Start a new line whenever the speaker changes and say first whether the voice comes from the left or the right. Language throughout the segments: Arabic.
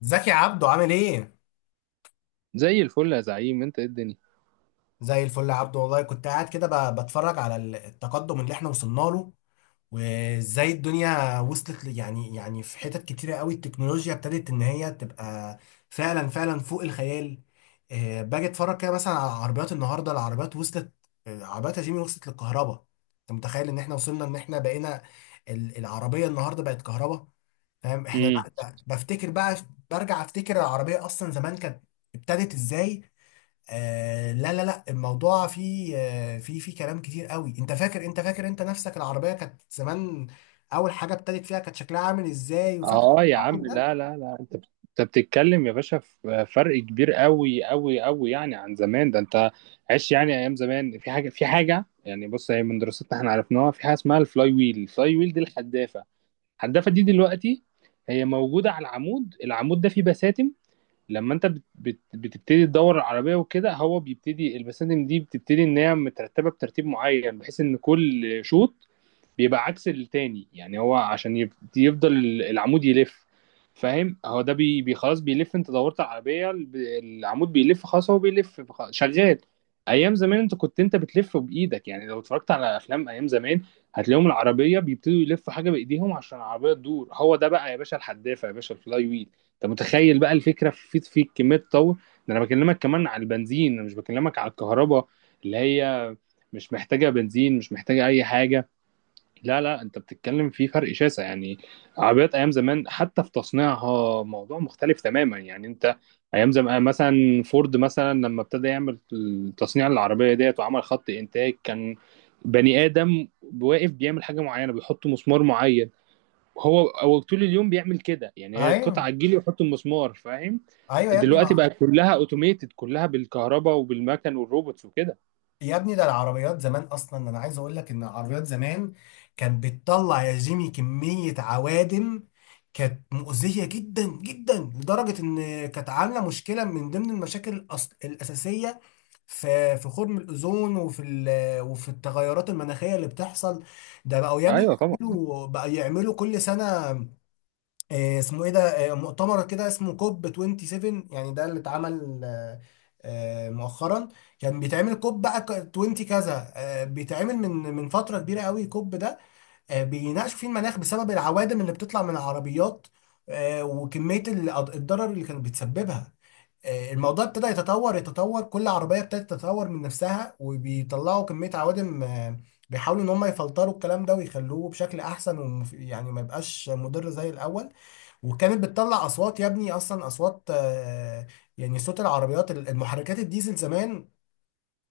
left: زكي عبده عامل ايه؟
right: زي الفل يا زعيم، انت ايه الدنيا.
left: زي الفل يا عبده، والله كنت قاعد كده بتفرج على التقدم اللي احنا وصلنا له. وازاي الدنيا وصلت يعني في حتت كتيرة قوي التكنولوجيا ابتدت ان هي تبقى فعلا فعلا فوق الخيال. باجي اتفرج كده مثلا على عربيات النهارده، العربيات وصلت. عربيات يا جيمي وصلت للكهرباء. انت متخيل ان احنا وصلنا ان احنا بقينا العربية النهارده بقت كهرباء؟ فاهم احنا، لا
right: امم.
left: بفتكر بقى، برجع افتكر العربية اصلا زمان كانت ابتدت ازاي. لا لا لا، الموضوع فيه فيه كلام كتير قوي. انت فاكر انت نفسك العربية كانت زمان اول حاجة ابتدت فيها كانت شكلها عامل ازاي، وفاكر
right: اه يا عم،
left: التحول ده.
right: لا لا لا، انت بتتكلم يا باشا، في فرق كبير قوي قوي قوي يعني عن زمان. ده انت عشت يعني ايام زمان. في حاجه يعني، بص، هي من دراستنا احنا عرفناها، في حاجه اسمها الفلاي ويل. الفلاي ويل دي الحدافه. الحدافه دي دلوقتي هي موجوده على العمود. العمود ده فيه بساتم. لما انت بت بت بتبتدي تدور العربيه وكده، هو بيبتدي البساتم دي بتبتدي ان هي مترتبه بترتيب معين، بحيث ان كل شوط بيبقى عكس التاني، يعني هو عشان يفضل العمود يلف. فاهم، هو ده خلاص بيلف. انت دورت على العربية، العمود بيلف، خلاص هو بيلف، شغال. ايام زمان انت بتلف بايدك، يعني لو اتفرجت على افلام ايام زمان هتلاقيهم العربية بيبتدوا يلفوا حاجة بايديهم عشان العربية تدور. هو ده بقى يا باشا الحدافة، يا باشا الفلاي ويل. انت متخيل بقى الفكرة في كمية تطور. ده انا بكلمك كمان على البنزين، انا مش بكلمك على الكهرباء اللي هي مش محتاجة بنزين، مش محتاجة اي حاجة. لا لا، انت بتتكلم في فرق شاسع يعني. عربيات ايام زمان حتى في تصنيعها موضوع مختلف تماما، يعني انت ايام زمان مثلا فورد مثلا لما ابتدى يعمل تصنيع العربيه ديت وعمل خط انتاج، كان بني ادم واقف بيعمل حاجه معينه، بيحط مسمار معين، هو طول اليوم بيعمل كده، يعني هي القطعه
left: ايوه،
right: تجيلي ويحط المسمار، فاهم.
left: ايوه يا ابني.
right: دلوقتي
left: مع
right: بقى كلها اوتوميتد، كلها بالكهرباء وبالمكن والروبوتس وكده.
left: يا ابني ده العربيات زمان، اصلا انا عايز اقول لك ان العربيات زمان كانت بتطلع يا جيمي كمية عوادم كانت مؤذية جدا جدا، لدرجة ان كانت عاملة مشكلة من ضمن المشاكل الأساسية في في خرم الاوزون وفي التغيرات المناخيه اللي بتحصل. ده بقوا يا ابني،
right: ايوه طبعا.
left: بقوا يعملوا كل سنه. اسمه ايه ده؟ مؤتمر كده اسمه كوب 27. يعني ده اللي اتعمل مؤخرا. كان بيتعمل كوب بقى 20 كذا، بيتعمل من فتره كبيره قوي كوب ده. بيناقشوا فيه المناخ بسبب العوادم اللي بتطلع من العربيات، وكميه الضرر اللي كانت بتسببها. الموضوع ابتدى يتطور. كل عربية ابتدت تتطور من نفسها وبيطلعوا كمية عوادم. بيحاولوا ان هم يفلتروا الكلام ده ويخلوه بشكل احسن يعني ما يبقاش مضر زي الاول. وكانت بتطلع اصوات يا ابني، اصلا اصوات. يعني صوت العربيات، المحركات الديزل زمان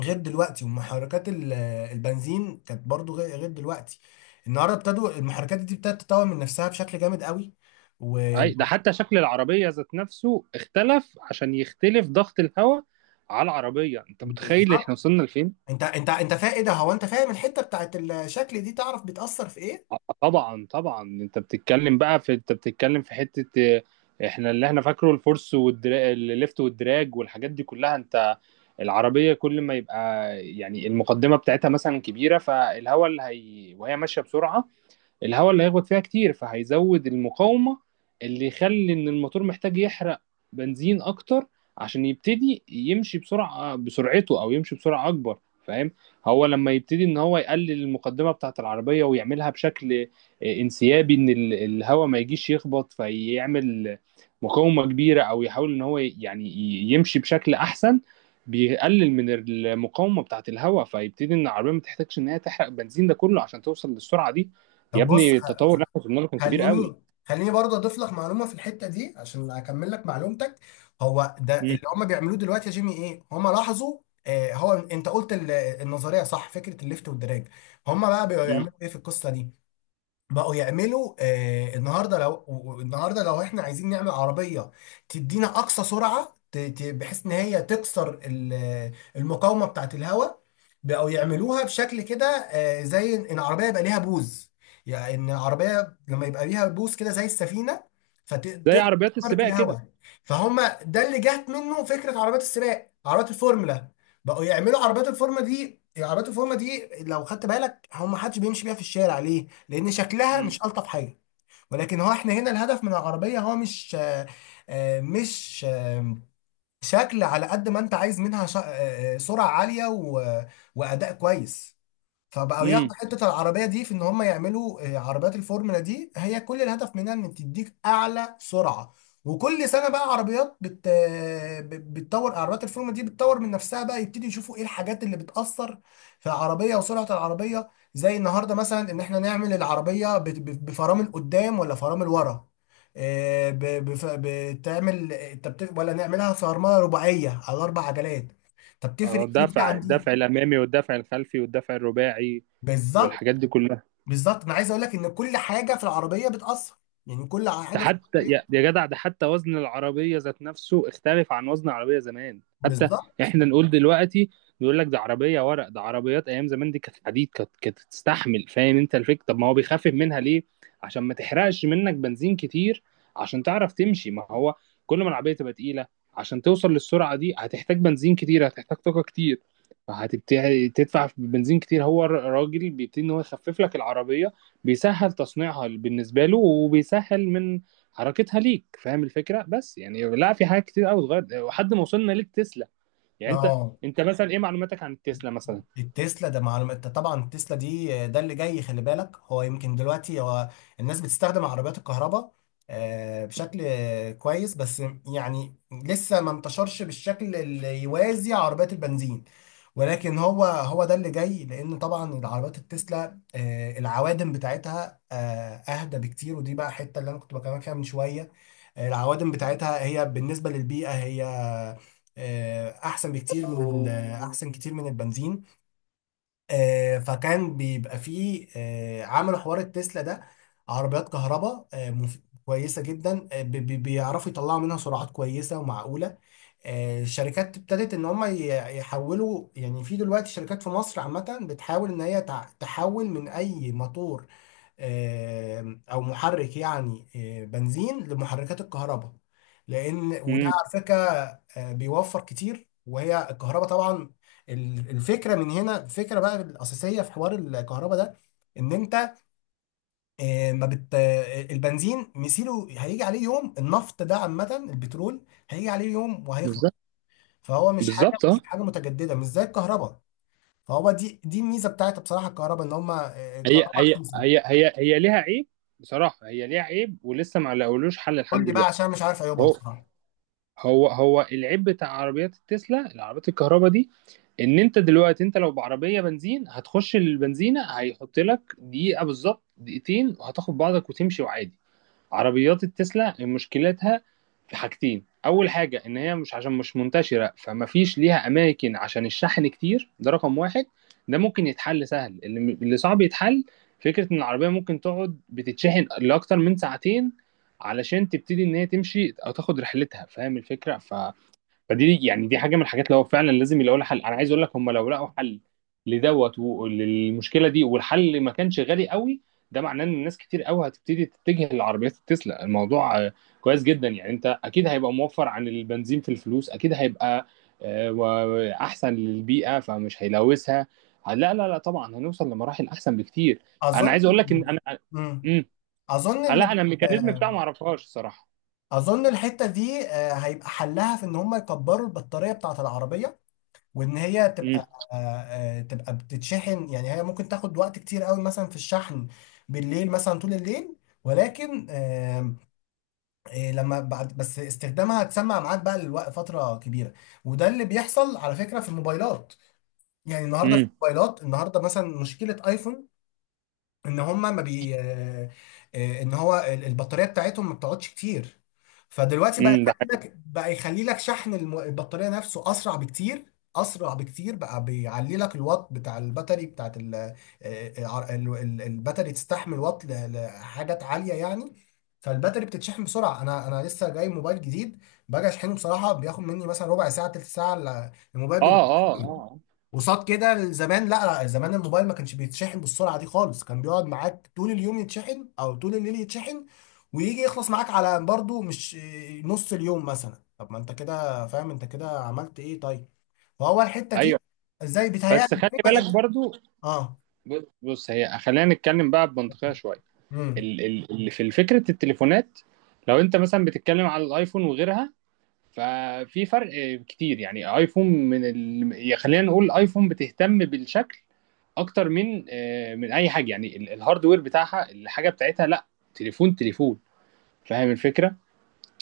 left: غير دلوقتي، ومحركات البنزين كانت برضو غير دلوقتي. النهارده ابتدوا المحركات دي ابتدت تتطور من نفسها بشكل جامد قوي. و بز-
right: اي ده حتى شكل العربية ذات نفسه اختلف عشان يختلف ضغط الهواء على العربية، انت متخيل احنا
left: بالظبط.
right: وصلنا لفين؟
left: انت فاهم ايه ده؟ هو انت فاهم الحته بتاعت الشكل دي تعرف بتأثر في ايه؟
right: آه، طبعا طبعا. انت بتتكلم في حتة، آه، احنا اللي احنا فاكره الفورس الليفت والدراج والحاجات دي كلها. انت العربية كل ما يبقى يعني المقدمة بتاعتها مثلا كبيرة، فالهواء اللي هي وهي ماشية بسرعة، الهواء اللي هيخبط فيها كتير فهيزود المقاومة اللي يخلي ان الموتور محتاج يحرق بنزين اكتر عشان يبتدي يمشي بسرعة بسرعته او يمشي بسرعة اكبر، فاهم. هو لما يبتدي ان هو يقلل المقدمة بتاعة العربية ويعملها بشكل انسيابي، ان الهواء ما يجيش يخبط فيعمل مقاومة كبيرة، او يحاول ان هو يعني يمشي بشكل احسن، بيقلل من المقاومة بتاعة الهواء، فيبتدي ان العربية ما تحتاجش ان هي تحرق بنزين ده كله عشان توصل للسرعة دي. يا
left: طب بص
right: ابني، التطور
left: خ-
right: اللي احنا وصلنا له كان كبير قوي.
left: خليني برضه اضيف لك معلومه في الحته دي عشان اكمل لك معلومتك. هو ده اللي
right: امم.
left: هم بيعملوه دلوقتي يا جيمي. ايه هم لاحظوا؟ آه، هو انت قلت النظريه صح، فكره الليفت والدراج. هم بقى
right: امم.
left: بيعملوا ايه في القصه دي؟ بقوا يعملوا النهارده لو احنا عايزين نعمل عربيه تدينا اقصى سرعه بحيث ان هي تكسر المقاومه بتاعه الهواء. بقوا يعملوها بشكل كده، زي ان العربيه يبقى ليها بوز. يعني ان العربيه لما يبقى ليها بوز كده زي السفينه
right: زي
left: فتقدر
right: عربيات
left: تخترق
right: السباق كده.
left: الهواء. فهم ده اللي جات منه فكره عربيات السباق، عربيات الفورمولا. بقوا يعملوا عربيات الفورمولا دي. عربيات الفورمولا دي لو خدت بالك هم محدش بيمشي بيها في الشارع، لان شكلها
right: امم.
left: مش الطف حاجه. ولكن هو احنا هنا الهدف من العربيه هو مش آه، شكل. على قد ما انت عايز منها سرعه عاليه واداء كويس. فبقوا
right: امم.
left: ياخدوا حتة العربية دي في ان هم يعملوا عربيات الفورمولا دي هي كل الهدف منها ان تديك اعلى سرعة. وكل سنة بقى عربيات بتطور، عربيات الفورمولا دي بتطور من نفسها بقى، يبتدي يشوفوا ايه الحاجات اللي بتأثر في العربية وسرعة العربية. زي النهاردة مثلا ان احنا نعمل العربية بفرامل قدام ولا فرامل ورا. بتعمل، ولا نعملها فرملة رباعية على اربع عجلات؟ طب
right: آه،
left: تفرق ايه دي
right: الدفع،
left: عن دي؟
right: الدفع الامامي والدفع الخلفي والدفع الرباعي
left: بالظبط.
right: والحاجات دي كلها.
left: بالظبط، ما عايز اقول لك ان كل حاجه في العربيه بتاثر. يعني كل
right: ده
left: حاجه في
right: حتى
left: العربيه.
right: يا جدع، ده حتى وزن العربية ذات نفسه اختلف عن وزن العربية زمان حتى.
left: بالظبط.
right: احنا نقول دلوقتي يقول لك ده عربية ورق، ده عربيات ايام زمان دي كانت حديد، كانت تستحمل، فاهم انت الفكرة. طب ما هو بيخفف منها ليه؟ عشان ما تحرقش منك بنزين كتير، عشان تعرف تمشي، ما هو كل ما العربية تبقى تقيلة عشان توصل للسرعة دي هتحتاج بنزين كتير، هتحتاج طاقة كتير، فهتبتدي تدفع في بنزين كتير. هو الراجل بيبتدي ان هو يخفف لك العربية، بيسهل تصنيعها بالنسبة له وبيسهل من حركتها ليك، فاهم الفكره. بس يعني لا، في حاجات كتير قوي اتغيرت وحد ما وصلنا للتسلا، يعني انت،
left: اه.
right: انت مثلا ايه معلوماتك عن التسلا مثلا؟
left: التسلا ده معلومة. انت طبعا التسلا دي ده اللي جاي، خلي بالك. هو يمكن دلوقتي الناس بتستخدم عربيات الكهرباء بشكل كويس، بس يعني لسه ما انتشرش بالشكل اللي يوازي عربيات البنزين. ولكن هو ده اللي جاي، لان طبعا العربيات التسلا العوادم بتاعتها اهدى بكتير، ودي بقى حته اللي انا كنت بكلمك فيها من شويه. العوادم بتاعتها هي بالنسبة للبيئة هي أحسن بكتير أحسن كتير من البنزين. فكان بيبقى فيه عملوا حوار التسلا ده، عربيات كهرباء، كويسة جدا، بيعرفوا يطلعوا منها سرعات كويسة ومعقولة. الشركات ابتدت ان هم يحولوا. يعني في دلوقتي شركات في مصر عامة بتحاول ان هي تحول من اي موتور او محرك يعني بنزين لمحركات الكهرباء. لان وده
right: امم.
left: على فكرة بيوفر كتير، وهي الكهرباء طبعا. الفكرة من هنا، الفكرة بقى الأساسية في حوار الكهرباء ده ان انت آه، ما بت آه، البنزين مثيله هيجي عليه يوم. النفط ده عامة البترول هيجي عليه يوم وهيخلص.
right: بالظبط.
left: فهو مش حاجه،
right: بالظبط
left: مش
right: اه.
left: حاجه متجدده، مش زي الكهرباء. فهو دي الميزه بتاعت بصراحه الكهرباء، ان هم الكهرباء رخيصه.
right: هي ليها عيب، بصراحه هي ليها عيب ولسه ما لقولوش حل لحد
left: قول لي بقى،
right: دلوقتي.
left: عشان مش عارف عيوبها
right: هو
left: بصراحه.
right: هو العيب بتاع عربيات التسلا، العربيات الكهرباء دي، ان انت دلوقتي انت لو بعربيه بنزين هتخش البنزينه هيحط لك دقيقه بالظبط، دقيقتين، وهتاخد بعضك وتمشي وعادي. عربيات التسلا مشكلتها في حاجتين. اول حاجه ان هي، مش عشان مش منتشره فما فيش ليها اماكن عشان الشحن كتير، ده رقم واحد. ده ممكن يتحل سهل. اللي صعب يتحل فكره ان العربيه ممكن تقعد بتتشحن لاكتر من ساعتين علشان تبتدي ان هي تمشي او تاخد رحلتها، فاهم الفكره. فدي يعني، دي حاجه من الحاجات اللي هو فعلا لازم يلاقوا لها حل. انا عايز اقول لك، هم لو لقوا حل لدوت وللمشكله دي، والحل ما كانش غالي قوي، ده معناه ان الناس كتير قوي هتبتدي تتجه للعربيات التسلا. الموضوع كويس جدا، يعني انت اكيد هيبقى موفر عن البنزين في الفلوس، اكيد هيبقى احسن للبيئه فمش هيلوثها. لا لا لا، طبعا هنوصل لمراحل احسن بكتير. انا
left: اظن.
right: عايز اقول لك، ان انا
left: امم.
right: امم
left: اظن ان
right: لا،
left: ال-
right: انا الميكانيزم
left: آه،
right: بتاعه ما اعرفهاش الصراحه.
left: اظن الحته دي هيبقى حلها في ان هم يكبروا البطاريه بتاعت العربيه، وان هي
right: امم.
left: تبقى تبقى بتتشحن. يعني هي ممكن تاخد وقت كتير قوي مثلا في الشحن بالليل، مثلا طول الليل. ولكن إيه لما بعد بس استخدامها هتسمع معاك بقى لوقت فتره كبيره. وده اللي بيحصل على فكره في الموبايلات. يعني النهارده في
right: امم.
left: الموبايلات، النهارده مثلا مشكله ايفون ان هم ما بي آه، آه، ان هو البطاريه بتاعتهم ما بتقعدش كتير. فدلوقتي بقى
right: امم. ده حقيقي.
left: يخلي لك شحن البطاريه نفسه اسرع بكتير. اسرع بكتير بقى بيعلي لك الوات بتاع الباتري بتاعت الباتري تستحمل وات لحاجات عاليه يعني. فالباتري بتتشحن بسرعه. انا لسه جاي موبايل جديد، باجي اشحنه بصراحه بياخد مني مثلا ربع ساعة تلت ساعة الموبايل
right: اه
left: بيبقى
right: اه اه.
left: وصاد كده. زمان، لا لا، زمان الموبايل ما كانش بيتشحن بالسرعه دي خالص، كان بيقعد معاك طول اليوم يتشحن او طول الليل يتشحن، ويجي يخلص معاك على برضو مش نص اليوم مثلا. طب ما انت كده فاهم، انت كده عملت ايه؟ طيب. فهو الحته دي
right: ايوه.
left: ازاي، بيتهيألي
right: بس خلي
left: إزاي بقيت.
right: بالك برضو.
left: اه.
right: بص، هي خلينا نتكلم بقى بمنطقية شوية.
left: امم.
right: اللي في فكرة التليفونات، لو انت مثلا بتتكلم على الايفون وغيرها، ففي فرق كتير، يعني ايفون يا خلينا نقول ايفون بتهتم بالشكل اكتر من من اي حاجة، يعني الهاردوير بتاعها، الحاجة بتاعتها لا، تليفون تليفون، فاهم الفكرة.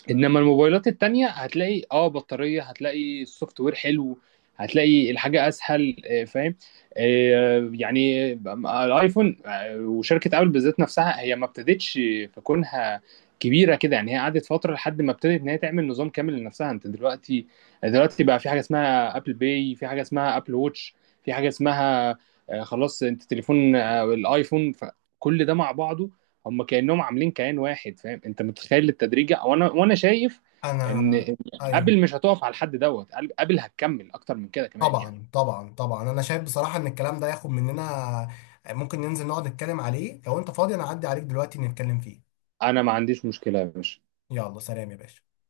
right: انما الموبايلات التانية هتلاقي اه بطارية، هتلاقي السوفت وير حلو، هتلاقي الحاجة اسهل، فاهم. آه، يعني الايفون، وشركة ابل بالذات نفسها هي ما ابتدتش في كونها كبيرة كده، يعني هي قعدت فترة لحد ما ابتدت ان هي تعمل نظام كامل لنفسها. انت دلوقتي بقى في حاجة اسمها ابل باي، في حاجة اسمها ابل ووتش، في حاجة اسمها خلاص، انت تليفون، الايفون، فكل ده مع بعضه هم كانهم عاملين كيان واحد، فاهم. انت متخيل التدريجه، وانا شايف ان
left: انا. ايوه.
right: ابل مش هتقف على الحد دوت، ابل هتكمل اكتر من كده كمان، يعني
left: طبعا طبعا طبعا، انا شايف بصراحه ان الكلام ده ياخد مننا، ممكن ننزل نقعد نتكلم عليه. لو انت فاضي انا اعدي عليك دلوقتي نتكلم فيه.
right: انا ما عنديش مشكله يا باشا.
left: يلا سلام يا باشا.